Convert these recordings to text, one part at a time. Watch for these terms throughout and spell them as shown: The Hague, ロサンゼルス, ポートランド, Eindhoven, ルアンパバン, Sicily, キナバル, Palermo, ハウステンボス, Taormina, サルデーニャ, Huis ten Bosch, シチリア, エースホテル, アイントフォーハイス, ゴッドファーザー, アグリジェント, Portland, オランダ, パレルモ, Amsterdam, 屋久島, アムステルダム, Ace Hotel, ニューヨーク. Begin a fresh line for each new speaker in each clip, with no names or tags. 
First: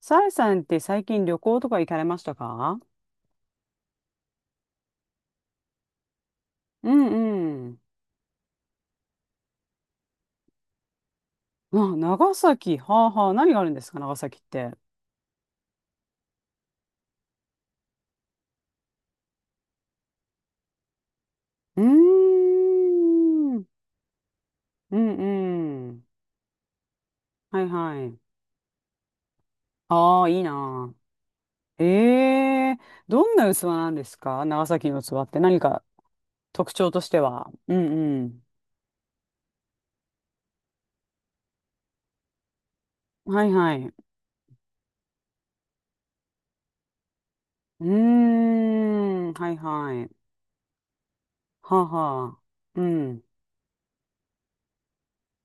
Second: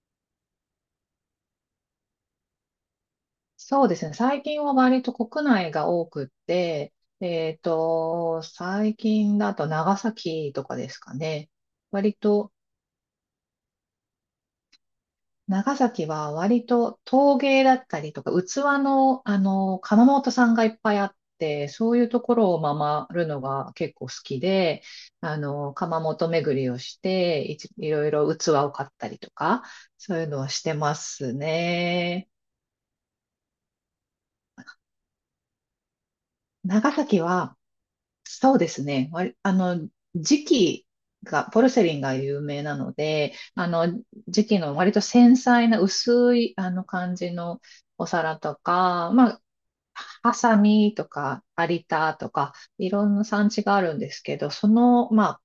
さえさんって最近旅行とか行かれましたか？
そうですね。最近は割と国内が多くっ
う
て、
んうん。
最近だと長崎とかですかね。
あ、
割
長
と、
崎。はあはあ。何があるんですか、長崎って。
長崎は割と陶芸だったりとか、器の、窯元さんがいっぱいあって、
う
そういうところを回るの
ーん。
が結構好きで、
うんう
窯
ん。
元巡りをして、
はい
い
は
ろい
い。
ろ器を買ったりとか、そう
あ
い
あ、
うの
いい
はして
なあ。
ます
え
ね。
え、どんな器なんですか、長崎の器って。何か特徴
長
として
崎
は。
は、
うん
そうですね。わりあの、磁器が、ポルセリンが有名なの
う
で、
ん。はいはい。う
磁器の割と繊細な薄い、感じのお皿
ー
とか、
ん。はいはい。
ハサミとか、
は
有
あ
田
は
とか、
あ。う
いろん
ん。
な産地があるんですけど、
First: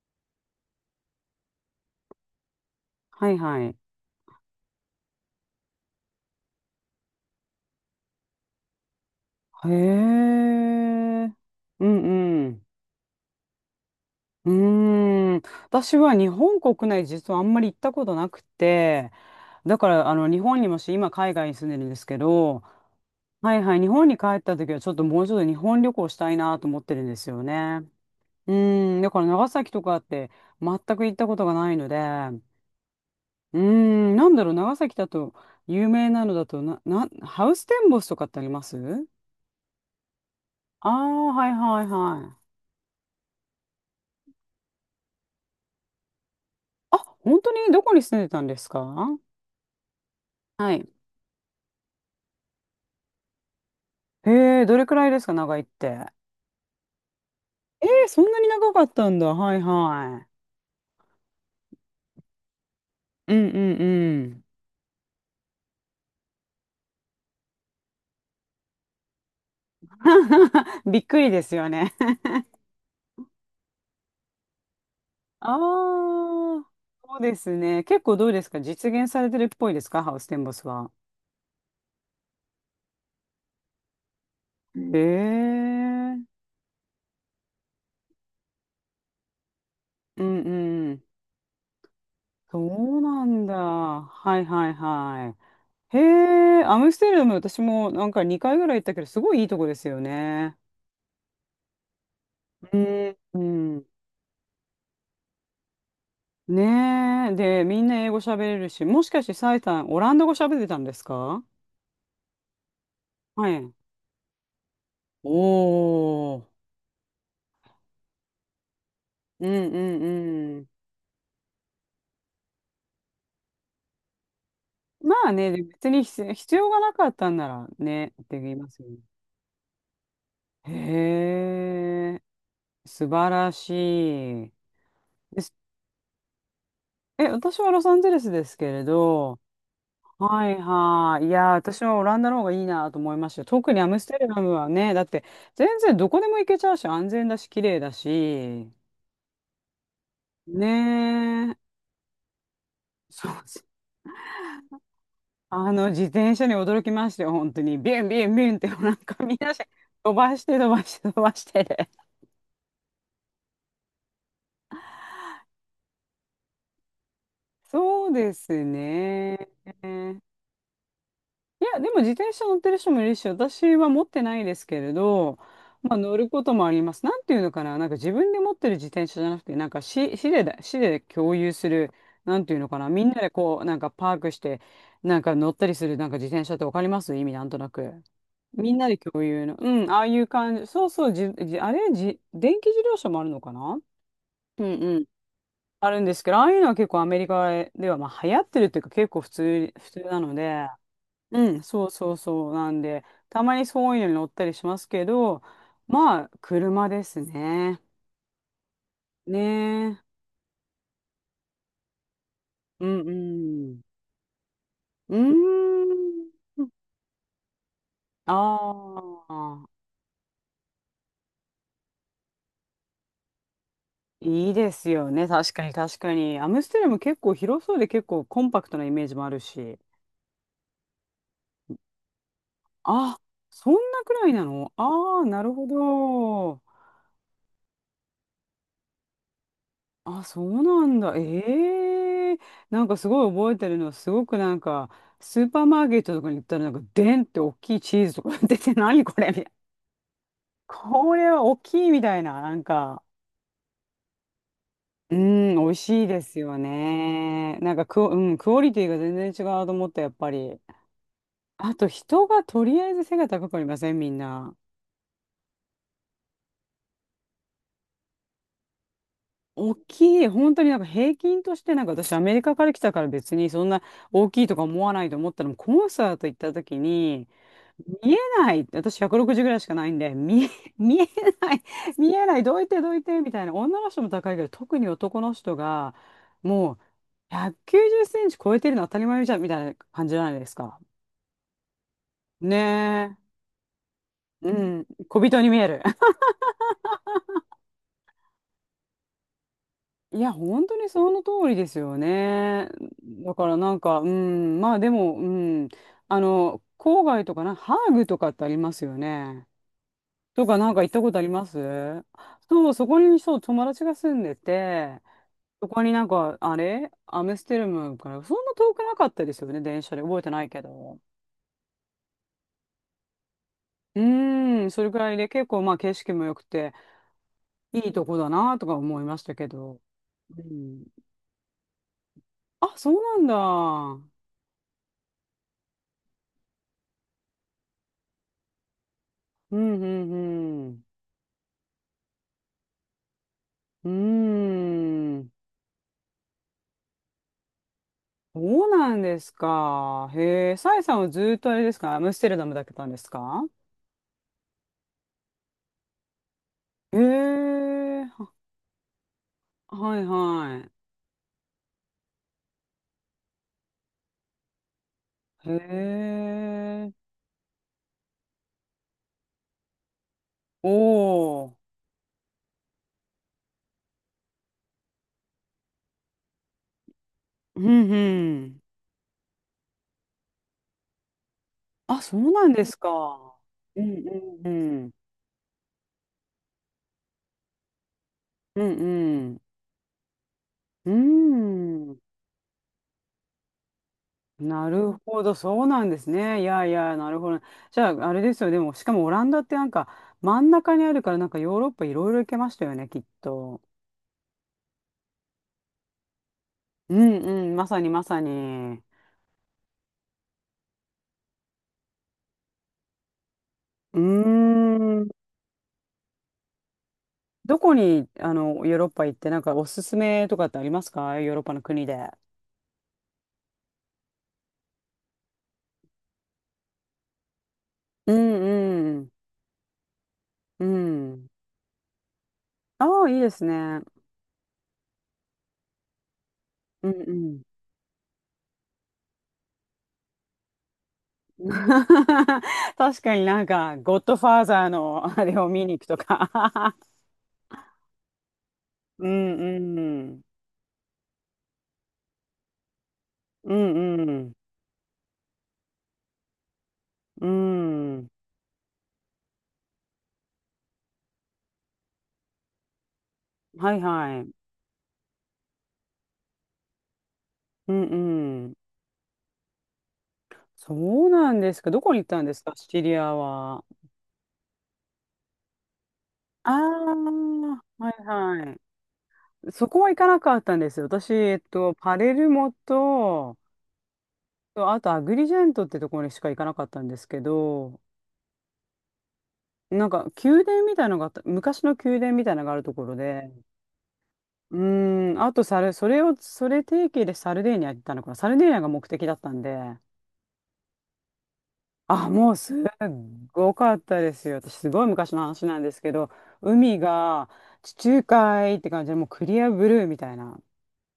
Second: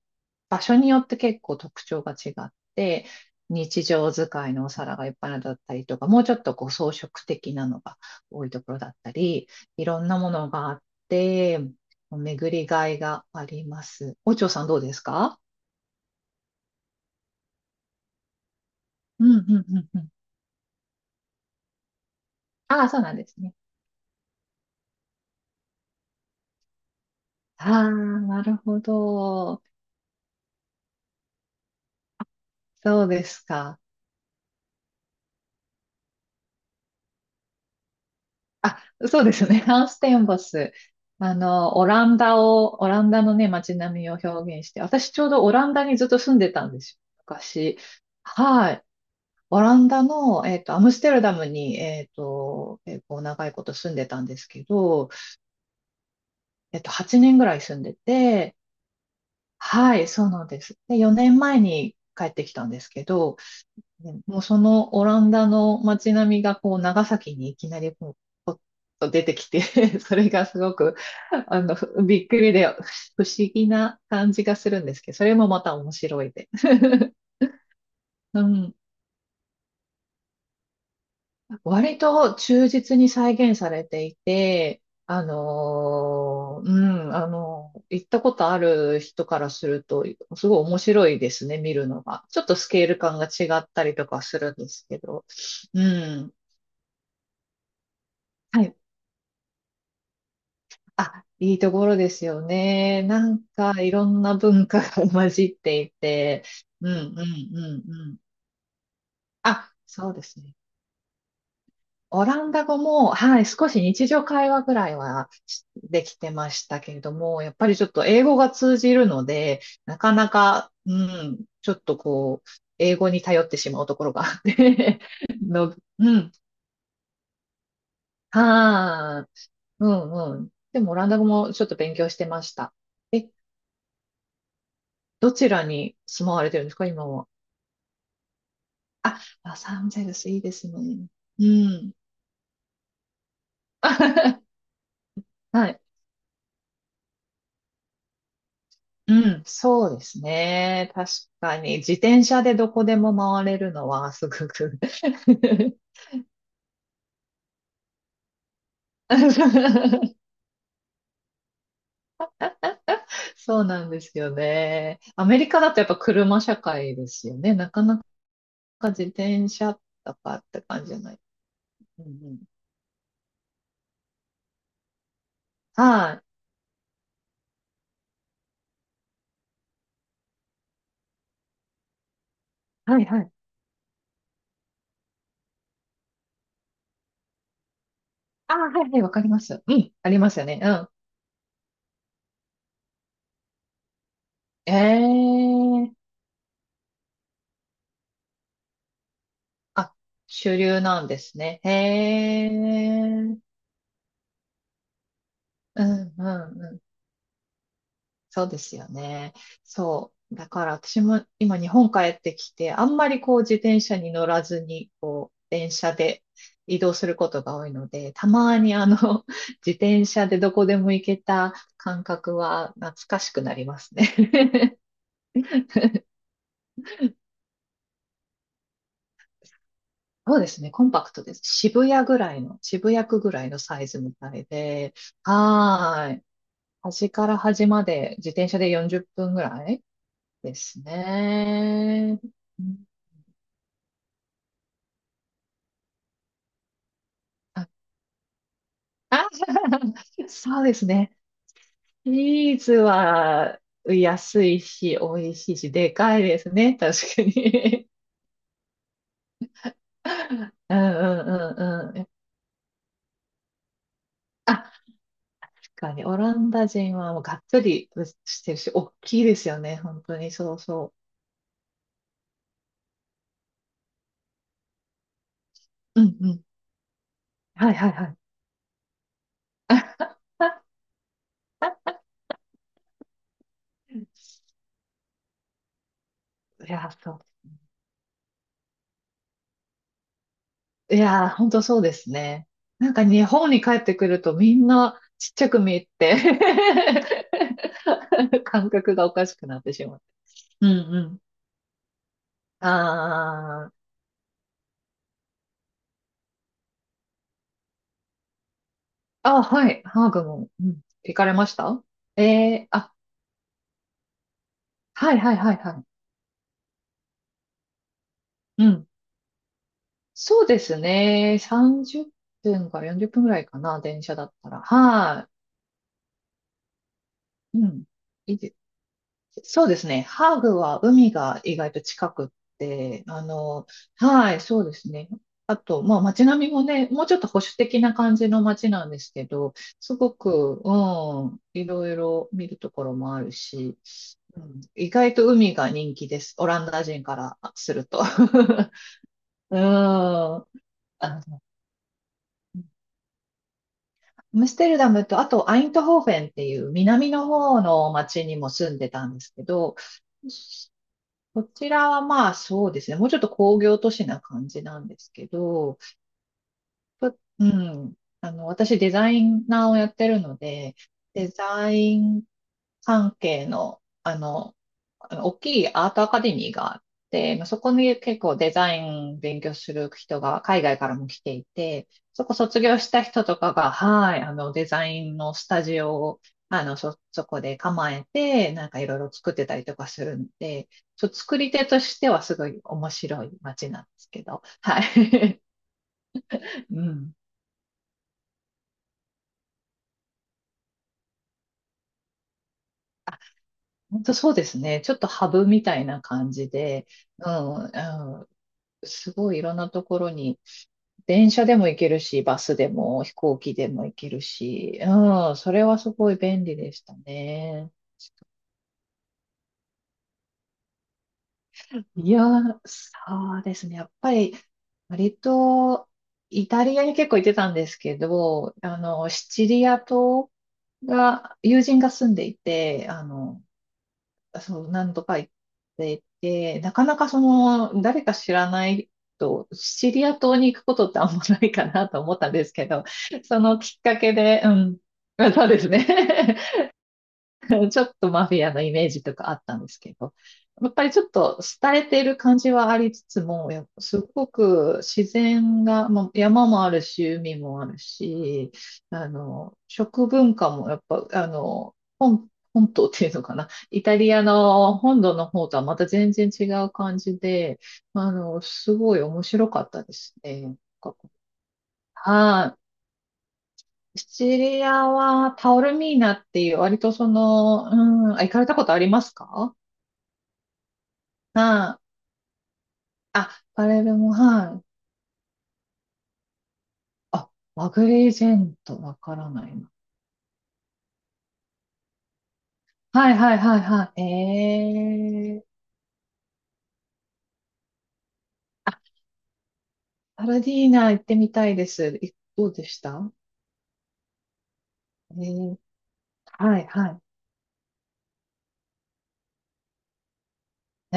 場所によって結構特徴が違って、
はいはい。
日常使いのお皿がいっぱいのだったりとか、もうちょっとこう装飾的なのが多いところだったり、
へ
いろんなものがあっ
え。
て、
うんう
巡
ん。
りがいがあります。お嬢
う
さんどうです
ー
か？
ん、私は日本国内実はあんまり行ったことなくて、
うんうんう
だか
んう
ら
ん。
あの、日本にもし今海外に住んでるんですけど、
ああ、そうなんです
は
ね。
いはい、日本に帰った時はちょっともうちょっと日本旅行したいなと思ってるんですよ
あ
ね。
あ、な
う
るほ
ーん、だから長
ど。
崎とかって全く行ったことがないので、
そうです
うー
か。
ん、なんだろう、長崎だと有名なのだとハウステンボスとかってあります
あ、そうですね。ハウステンボス。
ああー、はいはいはい。
オランダのね、街並みを表現して、私ちょうどオランダにずっと住んでたんです
あ、
よ。
本当に、
昔。
どこに住んでたんです
はい。
か？
オランダの、
は
ア
い。
ムステルダムに、結構長いこと住んでたんです
へ
け
え、どれくら
ど、
いですか、長いって。
8年ぐらい住ん
え
で
ー、そんなに
て、
長かったんだ。はい
はい、
は
そうなんです。で、4年前に帰ってきたんですけ
い。う
ど、
んうん
ね
う
もう
ん。
そのオランダの街並みがこう長崎にいきなりこうポッと出てきて それがすご く
びっくりです
あ
よ
の
ね。
びっくりで不思議な感じがするんですけど、それ も
あ
また面白
あ、
いで。
そうですね。結構どうで
う
すか、
ん、
実現されてるっぽいですか、ハウステンボスは。
割と忠実に再現されてい
う
て、
ん
あ
へえ。
のーう行ったことある人からすると、
うん
すごい面
うん。
白いですね、見るのが。ちょっとスケール
そう
感
な
が
ん
違
だ。
ったりとか
は
す
い
るん
は
で
い
すけど。
は
う
い。へ
ん。
え、アムステルダム、私もなんか2回
は
ぐら
い。
い行ったけど、すごいいいとこですよね。
あ、いいところですよ
う
ね。
ん
な
う
んか
ん。
いろんな文化が 混じっていて。うんうん
ねえ。
う
で、みん
ん
な
う
英
ん。
語喋れるし、もしかしてサイ
あ、
さん、オ
そ
ラ
う
ン
で
ダ語
すね。
喋ってたんですか？
オランダ語も、はい、
は
少
い。
し日常会話ぐらいはしできて
おお、
ましたけれども、やっぱりちょっと英語が通じるの
うん
で、
う
なかな
んうん。
か、うん、ちょっとこう、英語に頼ってしまうところがあって
まあ ね、でも
の、
別に
うん、
必要がなかったんならね、って言いますよね。
はあ、うんうん。でもオランダ語もちょっと勉強
へ
し
え、
てました。
素
え、
晴らしい。
ど
で
ち
す。
らに住まわれてるんですか、今
え、
は。
私はロサンゼルスですけれ
あ、
ど、
ロサンゼルスいい
は
で
い
すね。
はい。い
う
やー、私
ん。
はオランダの方がいいなと思いましたよ。特にアムステルダム はね、だって全
はい。
然どこでも行けちゃうし、安全だし、綺麗だし、
うん、そうです
ね
ね。確
え、
かに、自転車でどこでも
そう、
回れるのはすごく。
あの自転車に驚きましたよ、本当に。ビュンビュンビュンって、なんかみんなして飛ばして飛ばして飛ばしてで。
そうなんですよね。アメリカだとやっぱ車社会ですよね。なかな
そうです
か自
ね。
転車と
い
かって感じじゃない。
や、でも
うんう
自転
ん、
車乗ってる人もいるし、私は持ってないですけれど、まあ
は
乗る
い。
こともあります。なんていうのかな、なんか自分で持ってる自転車じゃなくて、なんか市で共有する、なんていうのかな、
は
み
い
んな
は
で
い。
こう、なんかパークして、なんか乗ったりする、なんか自転車って、わかります意味なんとなく。
ああ、
みん
は
な
い
で
はい、わか
共
りま
有の。
す。う
うん、
ん、
ああ
あ
い
り
う
ますよ
感
ね。
じ。そう
う
そう、じ、じ、あれ、じ、電気自動車もあるのかな？うんうん。あ
ん。え
る
え、
んですけど、ああいうのは結構アメリカでは、まあ、流行ってるっていうか結構普
あ、
通なの
主
で、
流なんです
う
ね。
ん、
へ
そうそう
え。
そう。なんで、
うん
たまにそういうのに乗ったりしますけど、
うん
まあ、
う
車
ん。
ですね。
そうですよね。
ねえ。
そう。だから私も今日本帰ってきて、あ
う
ん
ん
ま
う
りこう自
ん。
転車に乗らずに、
うー
こう、電車で
ん。
移動することが多いので、た
あ
まに自
あ。
転車でどこでも行けた感覚は懐かしくなります
い
ね。
いですよね。確かに確か に。アムステルも結構広そうで結構コンパクトなイメージもあるし。
そうですね。コンパクトです。渋谷
あ、
区ぐらいの
そんな
サイズ
く
み
らい
た
な
い
の、
で、
ああー、なるほ
はーい。
ど。
端から端まで自転車で40分ぐらい
あ、そ
で
う
す
なんだ。
ね。
ええ、
う
な
ん、
んかすごい覚えてるのは、すごくなんか、スーパーマーケットとかに行ったら、なんか、でんって大
あ、
きいチーズとか出て、何これ
あ。
みたいな。
そ うです
こ
ね。
れは大きいみたいな、な
ビー
ん
ズ
か、
は安いし、
う
美味し
ん、
い
美
し、
味
で
しい
か
で
い
す
です
よ
ね。確か
ね。なんか
に。
クオリティが全然違うと思った、やっぱり。
うんうん
あと、
うんうん。
人がとりあえず背が高くありません、みんな。
あ、確かに、オランダ人はもうがっつりしてるし、大きいですよ
大
ね。本当
きい、
に、
本
そう
当になんか
そ
平均として、なんか私アメリカから来たから別にそんな大きいとか思わないと思ったの、コン
う。う
サー
ん
ト
う
行っ
ん。
た時に
はいはいは
見え
い。
ない、私160ぐらいしかないんで、
あ、
見えない、見えない、どいてどいてみたいな。女の人
い
も高いけど特に男の人がもう
や、そう。
190cm超えてるの当たり前じゃんみたいな感じじゃないですか。
いやー、ほんとそうですね。なんか
ね
日本に帰ってくると
え。う
みん
ん、
な
小
ちっ
人
ち
に
ゃ
見
く
え
見
る。
えて 感覚がおかしくなってしまう。
いや、本
うんう
当にそ
ん。
の通りですよね。
あ
だからな
ー、
んか、うん、まあでも、うん、あの、郊外とかな、ハーグとかってありますよ
あ、
ね。
はい、ハーグ
と
も、
か
う
なん
ん、
か行ったこ
行
とあ
か
り
れ
ま
まし
す？
た？えー、
そう、そ
あ、
こにそう、友達が住んでて、
はいはいはい
そこ
は
になんか、あれアムステルムから、そんな
い。う
遠く
ん。
なかったですよね、電車で。覚えて
そ
な
う
い
で
け
す
ど。
ね。30分から40分ぐらいかな、
う
電車だったら。
ーん、それくらいで
は
結構まあ景色も良くて、
い。う
い
ん。
いとこだ
いいで
なとか思いましたけ
そうで
ど。
すね。ハー
う
グは
ん。
海が意外と近くっ
あ、そう
て、
なんだ。
はい、そうですね。まあ街並みもね、もうちょっと保守的な感じの街なんですけど、
うん、う
すごく、
ん、うん。
うん、いろいろ見るところもあるし、
うー
うん、意外と
ん。
海が人気です。オランダ人からすると。
そうなんです
うん。
か。
あ、
へえ、サイさんは
ア
ずっとあれですか、アムステルダムだけたんですか？
ムステルダムと、あとアイントホーフェンっていう
へ
南の方の
え、
町
は
にも住んでたんですけど、
はいは
こちらはまあそうですね、もうちょっと工業都市な感じなんですけ
い。へ
ど、
え、
ぷうん。私デザイナーをやってるので、デ
おー。
ザイン関係の、大きいアートアカデミーがあって、まあ、そ
う
こ
ん
に結構
う
デ
ん。
ザイン勉強する人が海外からも来ていて、
あ、そ
そ
う
こ
なん
卒
です
業した人と
か。
かが、
うん
はい、
うん
デ
う
ザ
ん。
インのスタジオを、そこで構えて、
う
なん
ん
かいろいろ
う
作っ
ん。
てたりとかするんで、
う
作り手とし
ん。
てはすごい面白い街なんですけど、
な
は
るほど、
い。
そうなんですね。いやい
う
や、な
ん。
るほど。じゃあ、あれですよ。でも、しかもオランダってなんか真ん中にあるから、なんかヨーロッパいろいろ行けましたよね、きっと。
本当そうですね。ちょっとハブみたいな感じで、
うん
う
うん、
ん、
ま
う
さにまさ
ん、
に。
すごいいろんなところに、電車でも行けるし、バスでも飛行機でも行
うー
けるし、
ん。
うん、それはすごい便利でした
ど
ね。
こに、あの、ヨーロッパ行って、なんかおすすめとかってありますか、ヨーロッパの国
い
で。
や、そうですね。やっぱり、割と、イタリアに結構行ってたんですけ
う
ど、
んうん。
シチリア島
うん。
が、友人が住んでいて、
ああ、いいですね。
そう、何度か行っていて、なか
うん
なか
う
そ
ん。
の、誰か知らないと、シチリア島に行くことってあんまないかなと思ったんですけ ど、
確かに
そ
なん
の
か、
きっか
ゴッ
け
ドファ
で、
ー
う
ザー
ん、
のあれ
そ
を
うで
見
す
に行く
ね。
とか。
ちょっとマフィアのイメー ジ
う
とかあ
ん
った
う
んですけど、
ん。
やっぱりちょっと廃れている感じはありつつも、
うん
す
う
ご
ん。
く自然が、まあ山もあるし、
う
海もある
ん。
し、食文化もやっぱ、本島っていうのかな。
はい
イタリ
は
ア
い。
の本土の方とはまた全然違う感じで、
うんうん。
すごい面白かったですね。
そうなんですか。どこに行ったんですか、
はい。
シチリアは。
シチリアはタオルミーナって
あ
いう、割とそ
あ、
の、う
はい
ん、あ、行かれ
は
たこと
い。
ありますか？
そこは行かなかったんですよ。私、えっと、
はい。
パレルモ
あ、
と、
パレルも、はい。
あとアグリジェントってところにしか行かなかったんですけ
あ、マ
ど、
グリージェント、わからないな。
なんか宮殿みたいなのがあった、昔の宮殿みたいなのがあるところ
はい
で、
はいはいはい。
うーん、あ
え
と
ー。
サル、それを、それ提携でサルデーニャ行ったのかな。サルデーニャが
あ、
目的だったんで、
パルディーナ行ってみたいです。
あ、もう
どう
すっ
でした？
ごかったですよ。私、すごい昔
え
の話な
ー、
んですけど、
はい
海
は
が地中海って感じで、もうクリアブルーみたいな。
い。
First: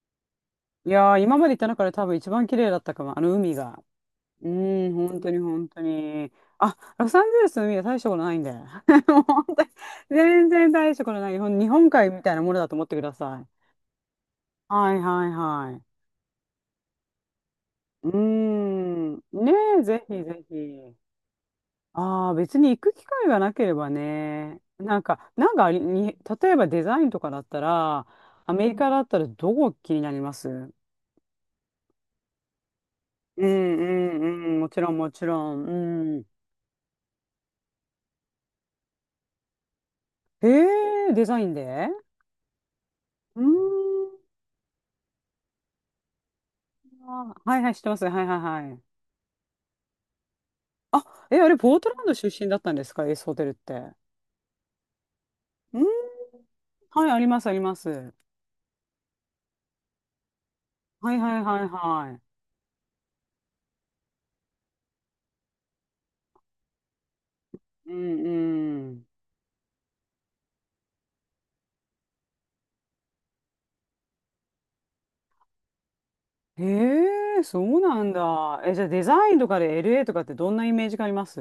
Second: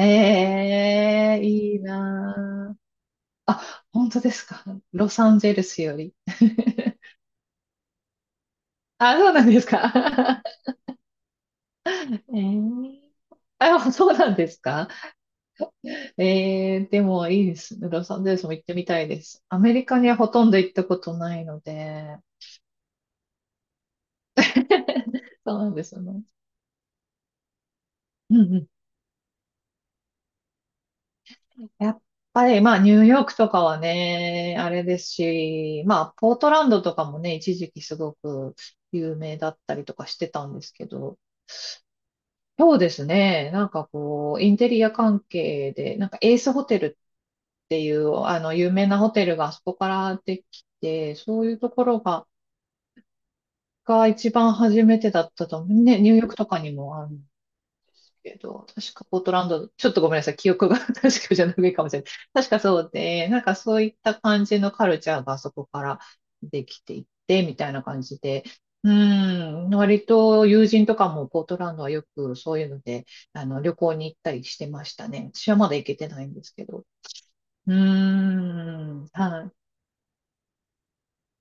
いやー、今
えー、
まで行った
いい
中で多分一番綺麗だ
なー。
ったかも、あの海が。
あ、本当です
う
か？
ーん、
ロ
本当
サ
に
ンゼル
本当
スより。
に。あ、ロサンゼルスの海は大したことないんで。も
あ、
う
そう
本
なんで
当
す
に、
か？
全然大したことない。日本海みた い
え
なものだと思ってく
ー、
ださい。
あ、そうなんですか？
はいはいはい。
えー、でもいいですね。ロ
うー
サンゼルスも行ってみたい
ん。
です。
ね
アメ
え、
リカ
ぜ
には
ひ
ほ
ぜ
とんど行った
ひ。
ことないので。
ああ、別に行く機会がなければね。なんか、な
そ
ん
う
かあ
なん
り、
ですよ
に、
ね。
例えばデザインとかだったら、
う
ア
んうん。
メリカだったらどこ気になります？う
やっぱり、まあ、ニューヨーク
んう
とかは
んう
ね、
ん、も
あ
ち
れ
ろん
です
もちろん。
し、ま
う
あ、
ん。
ポートランドとかもね、一時期すごく有名だったりとかしてた
え
んですけ
え、
ど、
デザインで。
そうです
うー
ね、なんか
ん。
こう、インテリア関係で、なんかエースホテル
あー、はい
っ
はい、知
て
って
い
ます。はい
う、
はい
有
はい。
名なホテルがあそこからでき
あ、
て、
え、
そう
あ
い
れ、
うと
ポー
こ
ト
ろ
ランド
が、
出身だったんですか、エースホテルって。
が一番初めてだったと思
う
う。
ん、
ね、ニューヨークとかにもあ
はい、
る
あ
ん
り
で
ます、あります。は
すけど、確かポートランド、ちょっとごめんなさい、記憶が 確
いはい
か
は
じゃな
い
いかもしれない。
はい。
確かそうで、なんかそういった感じのカルチャーがそこからできていって、みたいな
う
感じ
んう
で、う
ん。
ん、割と友人とかもポートランドはよくそういうので、あの、旅行に行ったりしてましたね。私はまだ行けてないんです
へ
けど。
え、そ
う
うなんだ。え、じゃあデ
ん、
ザイン
は
と
い。
かで LA とかってどんなイメージがあります？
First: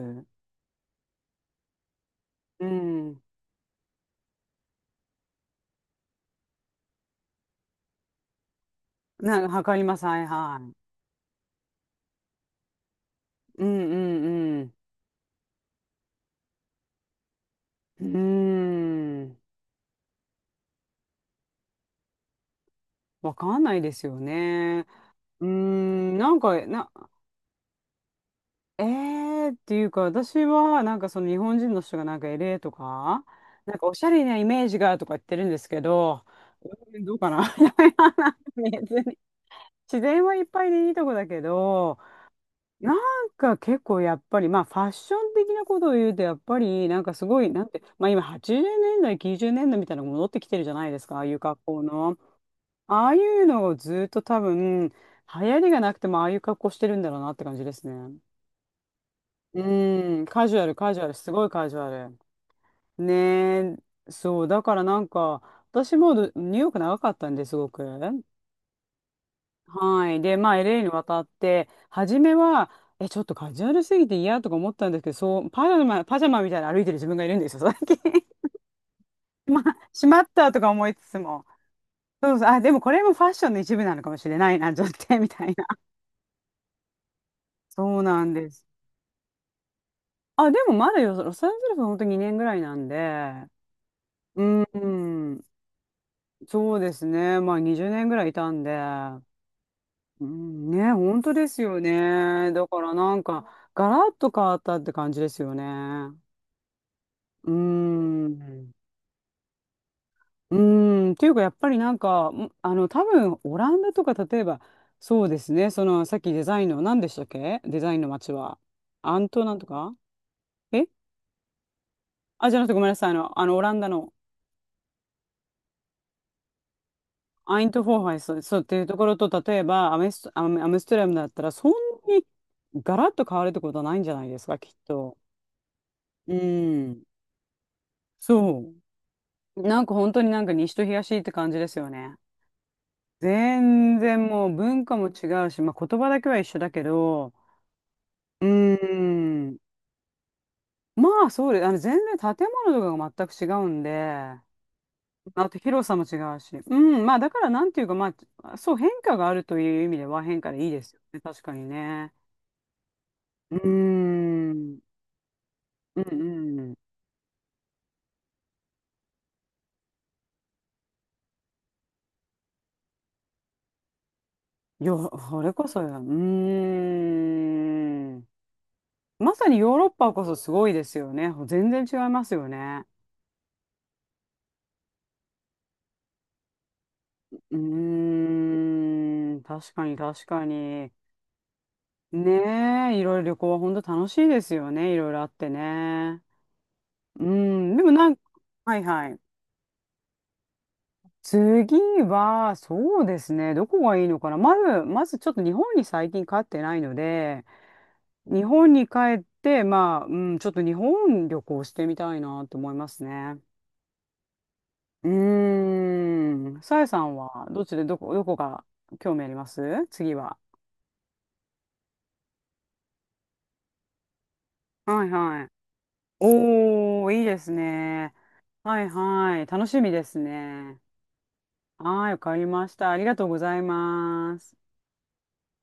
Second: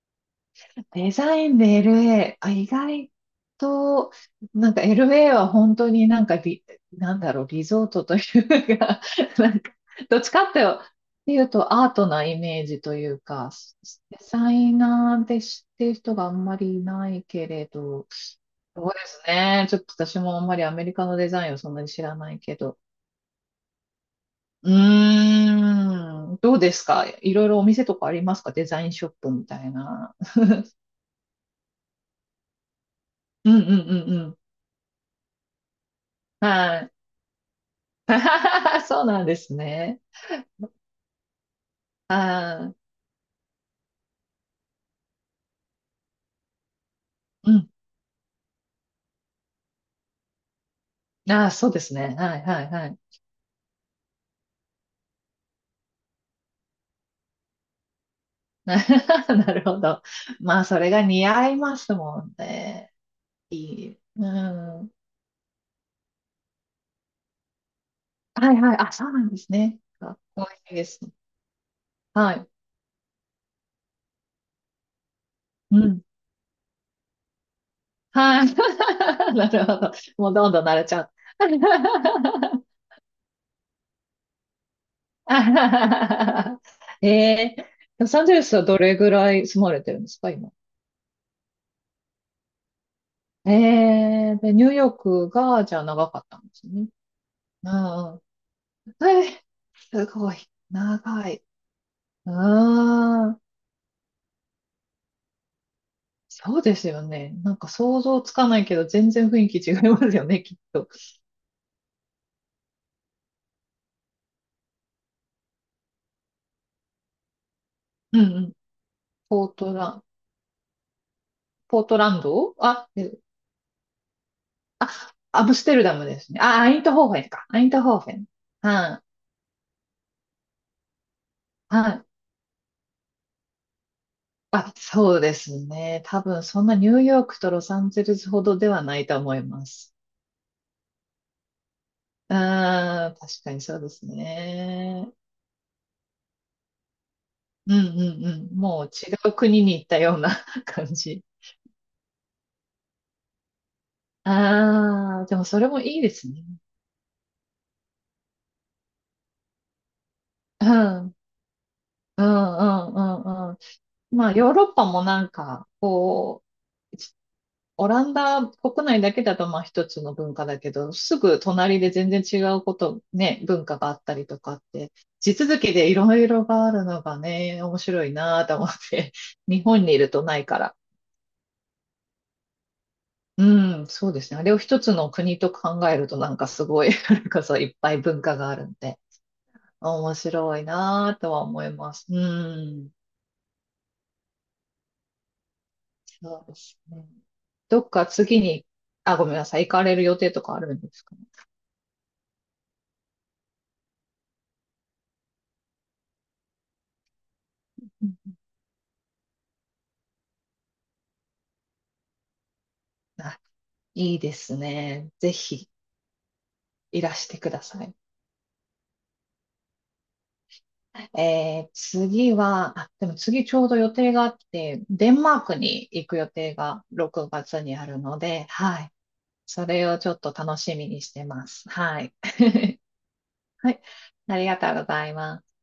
デザインで LA、あ、
う
意外
ん。
と、なんか LA は本当になんかリ、なんだろう、リゾートというか、
な ん
な
か、
ん
わ
か、
かります。は
どっ
い
ちかっ
は
ていうとアートなイメージというか、
い。うんう
デザ
んうん。
イナーで知ってる人があんまりいないけれど、
う
そうで
ー
す
ん。
ね。ちょっと私もあんまりアメリカのデザインをそんなに知らないけど。
わかんないですよ
う
ね。うーん。な
ーん、
ん
どう
か、
です
な、
か、いろいろお店とかありますか、デザ
え
インショップみ
ーっ
たい
ていうか、
な。
私は、なんかその日本人の人がなんか l ーとか、
うんう
なんか
ん
お
う
しゃ
んう
れな
ん。
イメージがとか言ってるんですけど、
はい。
うんどうかな。 いやいや、なんか別
そう
に
なんですね。
自然はいっぱいでいいとこだけど、
ああ、
なんか結構やっぱり、まあファッション的なことを言うと、やっぱりなんかすごい、
う
なん
ん。
て、まあ今80年代、90年代みたいなのが戻ってきてるじゃないですか、ああいう
ああ、
格
そうで
好
すね。
の。
はい、はい、はい。
ああいうのをずっと多分、流行りがなくてもああいう格好してるんだろうなって感じですね。
なるほど。
うん、カジ
ま
ュア
あ、
ル、
それ
カジ
が
ュアル、
似
すごい
合い
カジ
ま
ュア
す
ル。
もんね。
ね
いい。
え、
う
そう、だから
ん。
なんか、私もどニューヨーク長かったんですごく。
はい、はい。あ、そうなんですね。
は
かっ
い。で、
こ
まあ、
いい
LA
で
に
すね。
渡って、初
は
め
い。
は、え、ちょっとカジュアルすぎて嫌とか思ったんですけど、そう、パジ
う
ャ
ん。
マ、パジャマみたいに歩いてる自分がいるんですよ、最近。
は い。なるほど。
しまっ
もうど
た
ん
と
どん
か
慣れ
思
ち
いつ
ゃう。
つも。そうそう、あ、でもこれもファッションの一部なのかもしれないな、ちょっとね、みたいな。
ええ、
そう
ロサ
な
ン
ん
ゼル
で
スは
す。
どれぐらい住まれてるんですか、
あ、
今。
でもまだよ、ロサンゼルスは本当に2年ぐらいなんで、
ええ、
う
で、ニューヨーク
ん。
が、じゃあ長かったんです
そう
ね。
ですね。まあ
う
20年
ん
ぐ
う
らいいたんで、
ん。えー、す
う
ごい。
ん、ね、本
長
当
い。
ですよ
う
ね。だからなん
ーん。
か、ガラッと変わったって感じですよね。
そうですよね。
う
なんか想像
ー
つかない
ん。
けど、全然雰囲気違いますよね、
う
きっと。
ーん。っていうか、やっぱりなんか、多分、オランダとか、例えば、そうですね。その、さっきデザインの、何でしたっけ、デザインの
うん
街
うん。
は。アント
ポ
な
ー
んと
トラ
か
ン、
え
ポートラン
あ、
ド
じゃなくてごめ
あ、
んなさい。あの、オランダの。
アムステルダムですね。あ、アイントホーフェンか。ア
アイ
イン
ント
ト
フ
ホ
ォ
ー
ー
フ
ハ
ェ
イ
ン。
ス、そうっていうと
は
こ
い。
ろと、例えばアメス、アメ、アムステルダムだったら、そん
はい。
なにガラッと変わるってことはないんじゃないですか、き
あ、
っと。
そうですね。多
う
分、そんなニュー
ん。
ヨークとロサンゼルスほどで
そ
はないと思い
う。
ま
なんか
す。
本当になんか西と東って感じですよね。
うーん、確かにそうで
全
す
然もう文化も
ね。
違うし、まあ、言葉だけは一緒だけど、
うんうん
う
うん。もう違う
ーん。
国に行ったような 感
ま
じ。
あそうです。あの全然建物とかが全く違うんで、
ああ、でも
あと
それも
広さ
いい
も
で
違
す
う
ね。
し。うん。まあだからなんていうか、まあ、そう、変化があるという意味では変化で
うん、
いいですよ
うん、
ね。確かにね。
うん、うん、う
う
ん。まあ、ヨー
ー
ロッ
ん。
パもなんか、
うん
こう、
うん。
オランダ国内だけだとまあ一つの文化だけど、すぐ隣で全然違うこと、ね、文化があったりとかって、
よ、
地
それ
続
こ
き
そ
でい
や。うー
ろいろがあるのがね、面白い
ん。
なと思って、
ま さに
日
ヨー
本
ロッ
にいる
パこ
と
そ
ない
す
か
ごい
ら。
ですよね。全然違いますよね。
うん、そうですね。あれを一つの国と考えるとなんかすごい、なん
う
かそういっぱい文化があるんで、
ーん。確かに
面
確か
白い
に。
なとは思います。う
ね
ん。
え、いろいろ旅行は本当楽しいですよね。いろいろあってね。
そうですね。
うん。
ど
で
っ
も
か
なんか、
次に、
はいは
あ、
い。
ごめんなさい、行かれる予定とかあるんですかね。
次は、そうですね。どこがいいのかな。まずちょっと日本に最近帰ってないので、
うん。
日本に帰って、まあ、うん、ちょっと日本旅行してみたいなと思いますね。
あ、いいです
う
ね。ぜひ、
ーん。さえさ
いら
ん
して
は、
く
ど
だ
っち
さ
で、
い。
どこ、どこが興味あります、次は。
次は、あ、でも次ちょうど予定があって、
はい
デンマー
はい。
クに行く予定が
おー、いい
6
です
月にある
ね。
ので、
は
は
い
い。
はい。
そ
楽し
れ
み
を
で
ちょ
す
っと楽し
ね。
みにしてます。は
はい、
い。
わかりまし た。ありがとうござい
はい。
ま
あり
す。
がとうございます。